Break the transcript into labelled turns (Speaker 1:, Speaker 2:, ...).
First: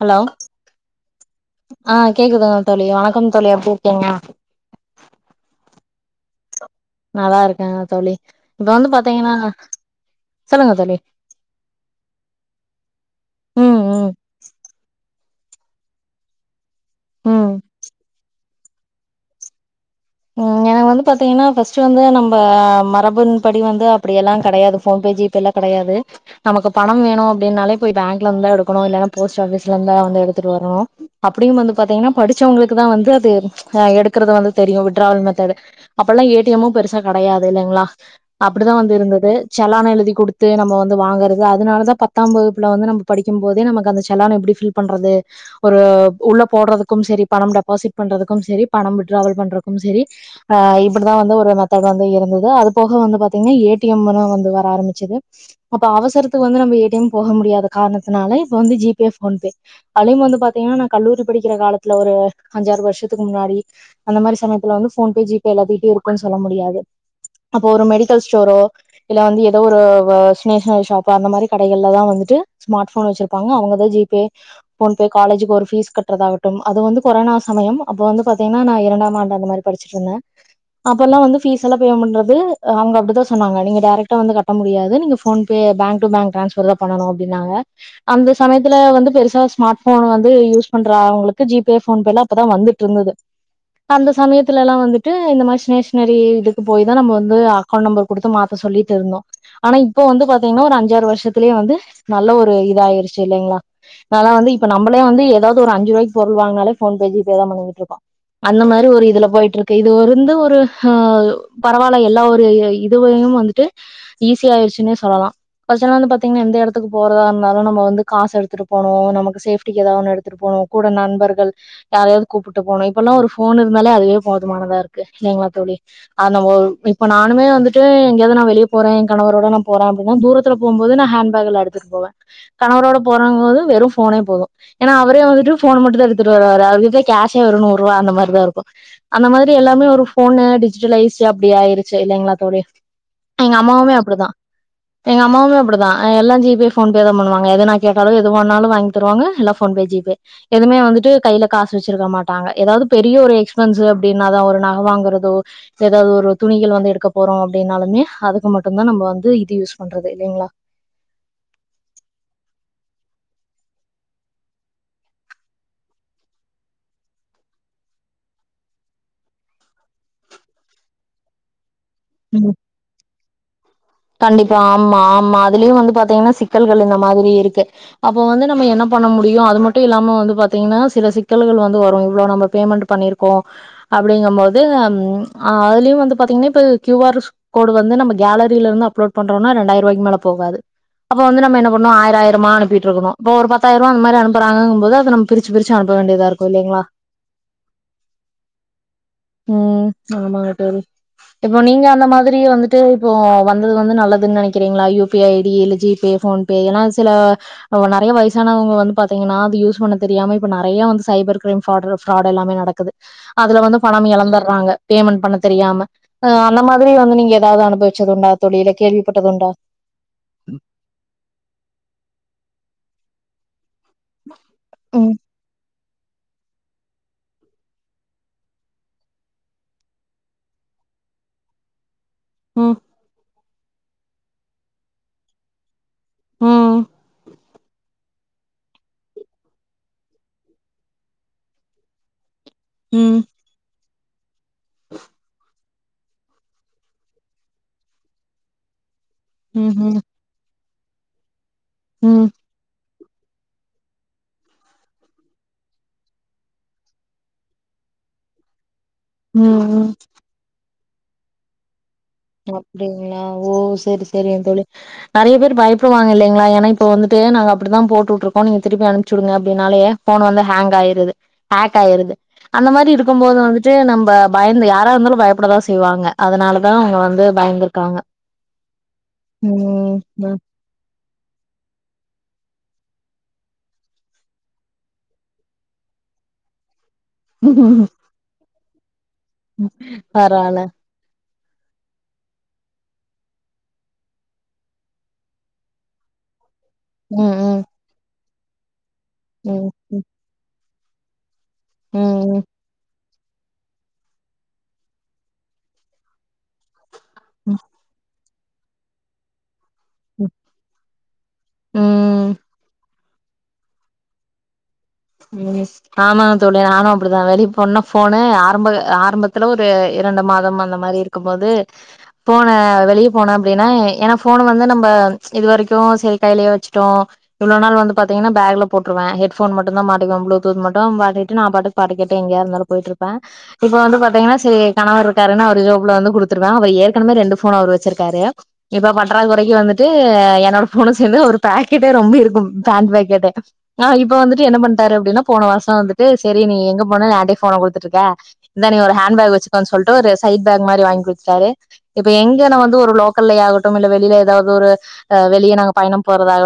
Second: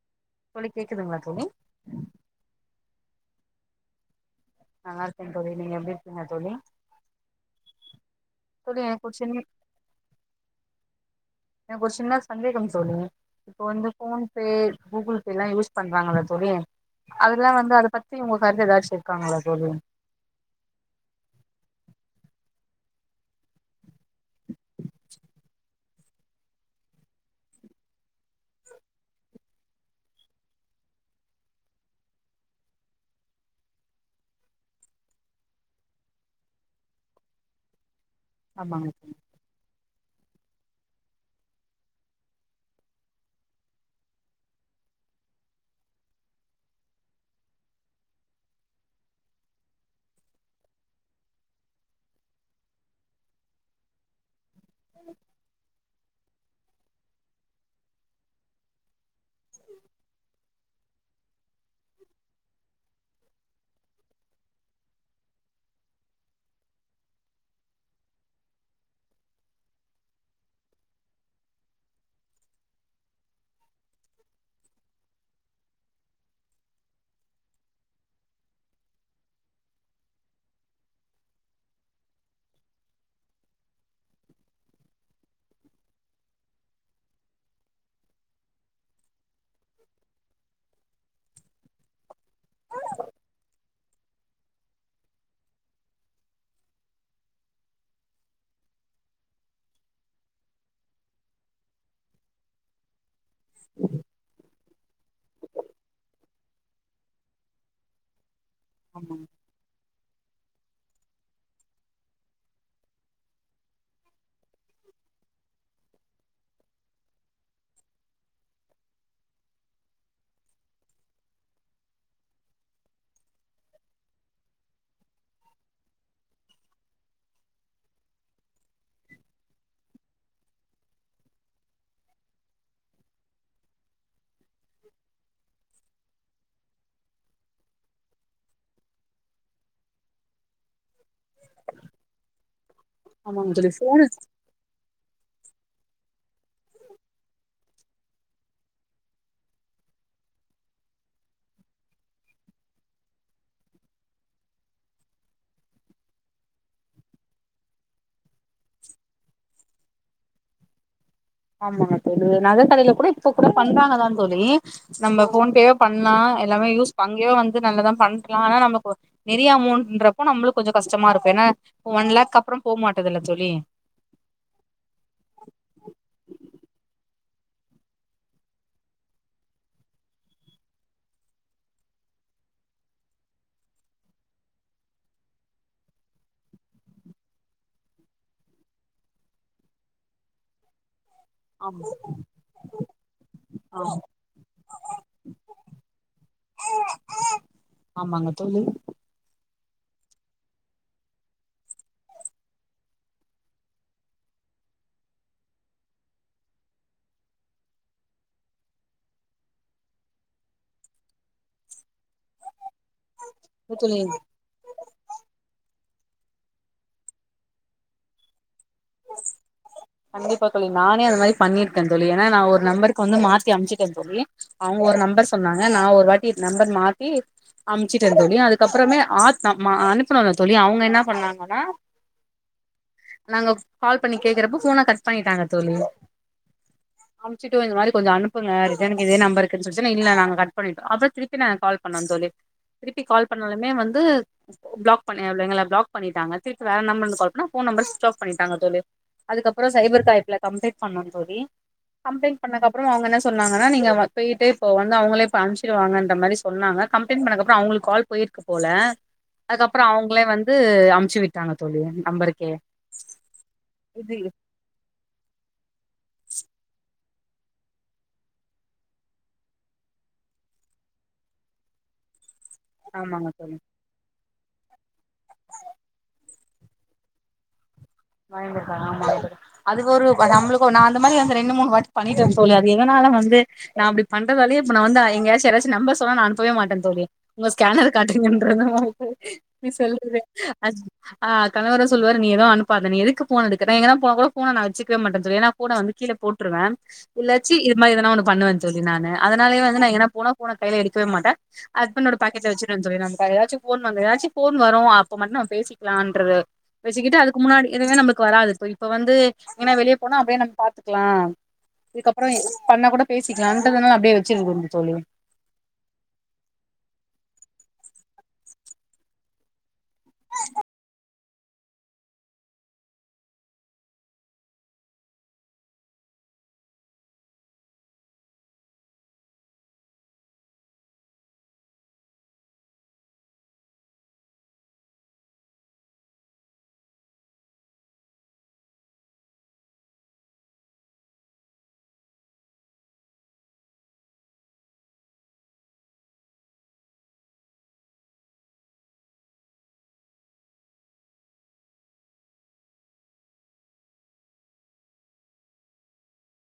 Speaker 1: Hello
Speaker 2: தோழி கேக்குதுங்களா தோழி
Speaker 1: ஆ கேக்குதுங்க தோழி வணக்கம் தோழி எப்டி இருக்கீங்க
Speaker 2: நல்லா இருக்கே தோழி நீங்க எப்படி இருக்கீங்க தோழி
Speaker 1: நல்லா இருக்கேன் தோழி இப்ப
Speaker 2: தோழி
Speaker 1: வந்து
Speaker 2: எனக்கு ஒரு சின்
Speaker 1: பாத்தீங்கன்னா சொல்லுங்க தோழி
Speaker 2: எனக்கு ஒரு சின்ன சந்தேகம் தோழி இப்ப
Speaker 1: ம்
Speaker 2: வந்து
Speaker 1: ம்
Speaker 2: போன்பே கூகுள்பேலா யூஸ் பண்றாங்கள தோழி அதெல்லா
Speaker 1: ம்
Speaker 2: வந்து அத பத்தி ஒங்க வர்ற ஏதாச்சு இருக்காங்களா தோழி
Speaker 1: ம் எனக் வந்து பாத்தீங்கன்னா ஃபர்ஸ்ட் வந்து நம்ம மரபுன் படி வந்து அப்டியெல்லா கிடையாது போன்பே ஜிபேலா கிடையாது நமக்கு பணம் வேணும் அப்டின்னாலே போய் பேங்க்ல இருந்துதா எடுக்கணும் இல்லன்னா போஸ்ட் ஆஃபீஸ்ல இருந்தா வந்து எடுத்துட்டு வரணும் அப்டினு வந்து பாத்தீங்கன்னா படிச்சவங்களுக்குதான் வந்து அது எடுக்கறது வந்து தெரியும் டிரவல் மெத்தடு அப்பெல்லாம் ஏ டி எமும் பெருசா கிடையாது இல்லைங்களா அப்டிதா
Speaker 2: ஆமாங்க
Speaker 1: வந்து
Speaker 2: தோழி
Speaker 1: இருந்தது செலான் எழுதி கொடுத் து நம்ம வந்து வாங்கறது அதனாலதா பத்தாம் வகுப்புல வந்து நம்ம படிக்கும் போதே நமக்கு அந்த செலான் எப்டி ஃபில் பண்றது ஒரு உள்ள போடுறதுக்கும் செரி பணம் டெபாசிட் பண்றதுக்கும் செரி பணம் விட்டாராவல் பண்றது செரி ஆ இப்டிதா வந்து ஒரு மெத்தட் வந்து இருந்தது அது போக வந்து பாத்தீங்கன்னா ஏடிஎம் வந்துதா ஆரம்பிச்சுது அப்ப அவசரத்துக்கு வந்து நம்ம ஏடிஎம் போக முடியாது அந்த காரணத்தினால இப்ப வந்து ஜி பே போன் பே அதும் வந்து பாத்தீங்கன்னா நா கல்லூரி படிக்கிற காலத்துல ஒரு அஞ்சாறு வருஷத்துக்கு முன்னாடி அந்த மாரி சமய அதுல வந்து ஜிபே எல்லாத்துகிட்யு இருக்கு சொல்ல முடியாது அப்போ ஒரு மெடிக்கல் ஸ்டோரோ இல்ல வந்து ஏதோ ஒரு ஸ்டேஷ்னரி ஷாப்போ அந்த மாரி கடைகள்ல தா வந்துட்டு ஸ்மார்ட் ஃபோன் வச்சிருப்பாங்க அவங்கதா ஜிபே போன்ப காலேஜக்கு ஒரு ஃபீஸ் கட்டுறதாகட்டும் அது வந்து கொரோனா சமயம் அப்ப வந்து பாத்தீங்கன்னா இரண்டாம் ஆண்டு அந்த மாரி படிச்சிட்டு இருந்தே அப்ப எல்லா வந்து ஃபீஸ்லா பேமெண்ட் பண்றது அப்டித்தா சொன்னாங்க டைரக்டர் வந்து கட்ட முடியாது ஃபோன்பே பேங்க் பேங்க் ட்ரான்ஸ்பர் தான் பண்ணனு அதனால இந்த சமயத்துல வந்து பெருசா ஸ்மார்ட் ஃபோன் வந்து யூஸ் பண்ற அவங்ளுக்கு ஜிபே ஃபோன்பேல அப்பதா வந்துட்ருந்தது அந்த சமயத் துலலா வந்துட்டு இந்த மார் ஸ்னேஷ்னரி இதுக்கு போய் தா நம்ம வந்து அக்கௌண்ட் நம்பர் குடுத்து மாத்த சொல்லீட்டு ருந்தோ ஆனா இப்போ வந்து பாத்தீங்ன்னா ஒரு அஞ்சாறு வர்ஷத்துலே வந்து நல்ல ஒரு இதாயிருச்சு சி இல்லைங்ளா நால்லா வந்து இ இப்ப நம்பளே வந்து எதாவ்து ஒரு அஞ்சு ருவாய்க் பொருள் வாங்னாலே ஃபோன் பே ஜிபே தா பண்ணிகிட்ருக்கோ அந்த மாரி ஒரு
Speaker 2: ஆமாங்க
Speaker 1: இதுல ட்ருக்கு இது வந்து ஒரு ஹா பரவால்ல எல்லா ஒரு இதுவையு வந்துட்டு ஈஸி ஆயிருச்சுன்னே சொல்லலா ஃபஸ்டல்லா வந்து பாத்தீங்ன்னா எந்த எடத்துக்கு போறதா ர்ந்தாலு நம்ம வந்து காசு எடுத்துட்டு போனு நமக்கு சேஃப்டிக்கு ஏதா ஒன்னு எடுத்துட்டு போனு கூட நண்பர்கள் யாரையாவ்து கூப்புட்டு போனு இப்பெல்லா ஒரு ஃபோன் இருந்தாலே அதுவே போதுமானதா ருக்கு இல்லைங்ளா தோழி அது நம்ம இப்ப நானுமே வந்துட்டு எங்கயாவது நா வெளிய போறே கணவரோட நா போற அப்டின்னா தூரத்துல போம்போது நா ஹேண்பேக்ல எடுத்துட்டு போவ கணவரோட போறேங்போது வெறு ஃபோனே போது ஏன்னா அவரே வந்துட்டு ஃபோன் மட்டுந் தா எடு துரு வருவாரு அவர் கிட்ட கேஷே ஒரு நூறுருவா அந்த மாரிதா இருக்கு அந்த மாதுரி எல்லாமே ஒரு ஃபோன்னு டிச் சிலைஸ்ட் அப்டி ஆயிருச்சு இல்லைங்ளா தோழி எங்க
Speaker 2: ஆமாங்க தோழி
Speaker 1: அம்மாவுமே
Speaker 2: போனு
Speaker 1: அப்டிதா எங் அம் மாவுமே அப்பு டிதா எல்லா ஜிபே ஃபோன்பே தா பண்ணுவாங்க எதனா கேட்டாலு எதுவேனாலு வாங்கி தருவாங்க எல்லா போன்பே ஜிபே எதுமே வந்துட்டு கைல காசு வெச்சிருக்க மாட்டாங்க ஏதாவ்து பெரிய ஒரு எக்ஸ்பென்ஸ் ப்டின்னாதா ஒரு நக வாங்குறதோ எதாவது ஒரு துணிகள் வந்து எடுக்க போறோ அப்டின்னாலுமே அதுக்கு மட்டுந்தா நம்ப வந்து இது யூஸ் பண்றது இல்லைங்ளா
Speaker 2: ஆமாங்க தோழி நக கடைல கூட இப்ப கூட பண்றாங்கதான் தோழி நம்ம போன் பே பண்ணா எல்லாமே யூஸ் அங்கயே வந்து நல்லதான் பண்ட்லா ஆனா நமக்கு ஒரு நெரியா அமௌண்ட்ன்றப்போ நம்ளுக் கொஞ்சொ கஷ்டமா இருக்கு ஏனா
Speaker 1: ம் கண்டிப்பா ஆமா ஆமா அதுலியு வந்து பாத்தீங்கன்னா சிக்கல்கள் இந்த மாதிரி இருக்கு அப்போ வந்து நம்ம என்ன பண்ண முடியு அது மட்டு இல்லாம வந்து பாத்தீங்கன்னா சில சிக்கல்கள் வந்து வரு இவ்ளோ நம்ம பேமெண்ட் பண்ணிருக்கோ அப்டிங்கம்போது ம் அ அதுலயு வந்து பாத்தீங்ன்னா இப்ப க்யூ ஆர் கோடு வந்து நம்ம கேலரில இருந்து அப்லோட் பண்றோனா ரெண்டாயிருவாய்க் மேல போகாது அப்போ வந்து நம்ம என்ன பண்ணு
Speaker 2: ஆமா
Speaker 1: ஆயிர ஆயிரமா அனுப்பீட்ருக்கனு இப்போ ஒரு
Speaker 2: ஆ
Speaker 1: பத்தாயிருவா அந்த மாரி அனுப்புறாங்கங்கும்போது அது நம் பிரிச்சு பிரிச்சு அனுப்ப வேண்டியதா இருக்கு இல்லைங்ளா
Speaker 2: ஆமாங்க தோழி
Speaker 1: ம் ஆமாங்க தோழி இப்போ நீங்க அந்த மாதிரி வந்துட்டு இப்போ வந்தது வந்து நல்லதுன் நெனக்கிறீங்ளா U P I I D இல்ல ஜீ பே, ஃபோன் பே எல்லா சில நெறையா வயசானவங்க வந்து பாத்தீங்கன்னா அது யூஸ் பண்ண தெரியாம இப்போ நெறயா வந்து சைபர் க்ரைம் ஃபிராடு ஃபிராடு எல்லாமே நட க்குது அதுல வந்து
Speaker 2: இல்ல தோழி
Speaker 1: பணம் எளந்தர்றாங்க பேமெண்ட் பண்ணத் தெரியாம அ அந்தமாதிரி வந்து நீங்க எதாவது அனுபவிச்சதுண்டா தோழி இல
Speaker 2: கண்டிப்பா தோழி நானே அது மாரி பண்ணிருக்கன் தோழி ஏனா நா ஒரு நம்பருக்கு வந்து மாத்தி அம்ச்சு டேன் தோழி அவுங்க ஒரு
Speaker 1: ம்,
Speaker 2: நம்பர் சொன்னாங்க நா ஒ ரு வாட்டி நம்பர் மாத்தி அம்ச்சுட்டேன் தோழி அதுக்கப்றமே ஆ மா அனுப்புனல்ல தோழி அவுங்க என்ன பண்ணாங்கன்னா
Speaker 1: ம்
Speaker 2: நாங்க கால் பண்ணி கேக்கறப்ப ஃபோன கட் பண்ணிட்டாங்க தோழி
Speaker 1: ம்,
Speaker 2: அம்ச்சுட்டோ இந்த மாரி கொஞ்சொ அனுப்புங்க ரிடன்க்கு இதே நம்பர்க்குன் சொல்ட்டு நா இல்ல நாங்க கட் பண்ணிட்டோ அப்றொ திருப்பி நா கால் பண்ணோன் தோழி திருப்பி
Speaker 1: ம்,
Speaker 2: கால் பண்ணாலுமே வந் து ப்ளோக் பண்ணி எங்கள ப்ளோக் பண்ணிட்டாங்க திருப்பி வேற நம்பர்ல்ந்து கால் பண்ணா ஃபோன் நம்பர் ஸ்விச் ஆஃப் பன்னி டாங்க தோழி அதுக்கப்பறோ
Speaker 1: ம்ஹ்ம்,
Speaker 2: சைபர் காய்ப்ல கம்ப்ளைன் பண்ணோந் தோழி
Speaker 1: ம்,
Speaker 2: கம்ப்ளைன் பண்ணக்கப் றோ அவுங்க என்ன சொன்னாங்கன்னா நீங்க வ பெய்ட்டு இப்போ வந்து அவுங்களே இப்ப அனுப்ச்சிருவாங்கன்ற மாரி சொன்னாங்க கம்ப்ளைண்ட் பண்ணக்கப்பறோ அவுங்களுக்கு கால் போயிருக்கு போல
Speaker 1: ம்,
Speaker 2: அதுக்கப்றோ
Speaker 1: ம்.
Speaker 2: அவுங்ளே வந்து அ ம்ச்சி விட்டாங்க தோழி நம்பருக்கே
Speaker 1: ஓ அப்டிங்ளா ஓ செரி
Speaker 2: இது
Speaker 1: செரிங் தோழி நெறய பேர் பயப்புருவாங்க இல்லங்களா ஏனா இப்போ போ வந்துட்டு நாங்க அப்புடித்தா போட்டு விட்டுருக்கோ நீங்க திருப்பி அனுப்ச்சி விடுங்க அப்டினாலே ஃபோன் வந்து ஹேங் ஆயிருது ஹேக் ஆயிர்து அந்த மாரி
Speaker 2: ஆமாங்க
Speaker 1: இருக்கும்போது
Speaker 2: தோழி
Speaker 1: வந்துட்டு நம்ப பயந்து யாரா இருந்தாலு பயப்படதா செய்வாங்க அதனாலதா அவுங்க வந் து பயந்துர்
Speaker 2: பயந்திருக்காங்க ஆமா தோழி அது
Speaker 1: ம்
Speaker 2: ஒரு
Speaker 1: ம்
Speaker 2: நம்முளுக்கு நான் இந்த மாரி வந்து ரெண்டு மூணுவாட்டி பண்ணிட்டந் தோழி அது எதனால வந்து நா அப்டி பண்றதாலயே இப்ப நா வந்து எங்க யாச்சு யாராச்சி நம்பர் சொன்னா நா அனுப்பவே மாட்ட தோழி உங்க ஸ்கேனர காட்டுங்கன்றுவ நீ செல்ல குடு
Speaker 1: பரவால
Speaker 2: ஆ கணவரு சொல்லுவாரு நீ எது அனுப் பாத நீ எதுக்கு ஃபோன எடுக்கிற நா எங்கனா போனா கூட ஃபோன நா வெச்சிக்கவே மாட்ட தோழி ஏன்னா ஃபோன வந்து கீழ போட் ருவே
Speaker 1: ம்
Speaker 2: இல்லாச்சி
Speaker 1: ம்
Speaker 2: இது மாரி எதனா ஒண்ணு பண்ணுவந் தோழி நானு அதனாலயே
Speaker 1: ம்
Speaker 2: வந்து நா எங்கனா போனா ஃபோன கைலெ எடுக்கவே மாட்ட ஹஸ்பண்டோட
Speaker 1: ம்
Speaker 2: பாக்கெட்ல வச்சிட்டு வந்துருவே நானு வேற எதாச்சு ஃபோன் வந்து ஏதாச்சு ஃபோன் வரு அப்ப மட்டு நம்ம பேசிக்கலான்ற வச்சிக்கிட்டு இதுக்கு முன்னாடி இதுவே நம்ளுக் கு வராது இப்ப இப்ப வந்து எங்கன்னா வெளியே போனா அப்டியே நம்ம பாத்துக்கலா இதுக்கப்றோ
Speaker 1: ம்
Speaker 2: எது பண்ணா கூட பேசிக்கலான்றதனால அப்டியே வச்சிருங்க வந்து
Speaker 1: [inaudible] ஆம்மா தோழி நானு அப்பிடிதா வெளிய போனனா ஃபோனு ஆரம்ப ஆரம்பத்துல ஒரு இரண்டு மாதம் அந்த மாரி இருக்கும் போது போன வெளியே போனே அப்டின்னா ஏன்னா ஃபோன வந்து நம்ப இதுவரைக்கு சரி கைலயே வச்சுட்டோ இவ்ளோ நாள் வந்து பாத்தீங்கன்னா பேக்லெ போட்ருவே ஹெட்ஃபோன் மட் டுந்தா மாட்டிக்குவ புளுடூத் மட்டு மாட்டிட்டு நா பாட்டுக் பாட்டு கேட்டுட்டு எங்கயா இருந்தாலு போய்ட்ருப்பே இப்ப வந்து பாத்திங்கன்னா சரி கணவர் இருக்காருனு அவரு ஜோப்ல வந்து குடுத்துருவ அவ ஏற்கனவே ரெண்டு ஃபோனு அவுரு வச்சிருக்காரு இப்ப பட்றா கொறக்கி வந்துட்டு என்னோட ஃபோனு சேந்து அவரு பேக்கெட்டே ரொம்பிருக்கு பேண்ட் பாக்கெட்டே ஆ இப்ப வந்திட் டு என்ன பண்ட்டாரு அப்டின்னா போன வர்ஷ வந்துட்டு சரி நீ எங்க ஃபோனாலு ஏன்ட்டயே ஃபோன குடுத்துட்ருக்க இந்தா நீ ஒரு ஹேண்ட் பேக் வச்சுக்கோன் சொல்ட்டு ஒரு சைட் பேக் மாரி வாங் குடுத்துட்டாரு இப்ப எங்கனா வந்து ஒரு லோக்கல்லே ஆகட்டும் இல்ல வெளிலெ எதாவுது ஒரு ஆ வெளிய நாங்க பயணம் போறதாகட்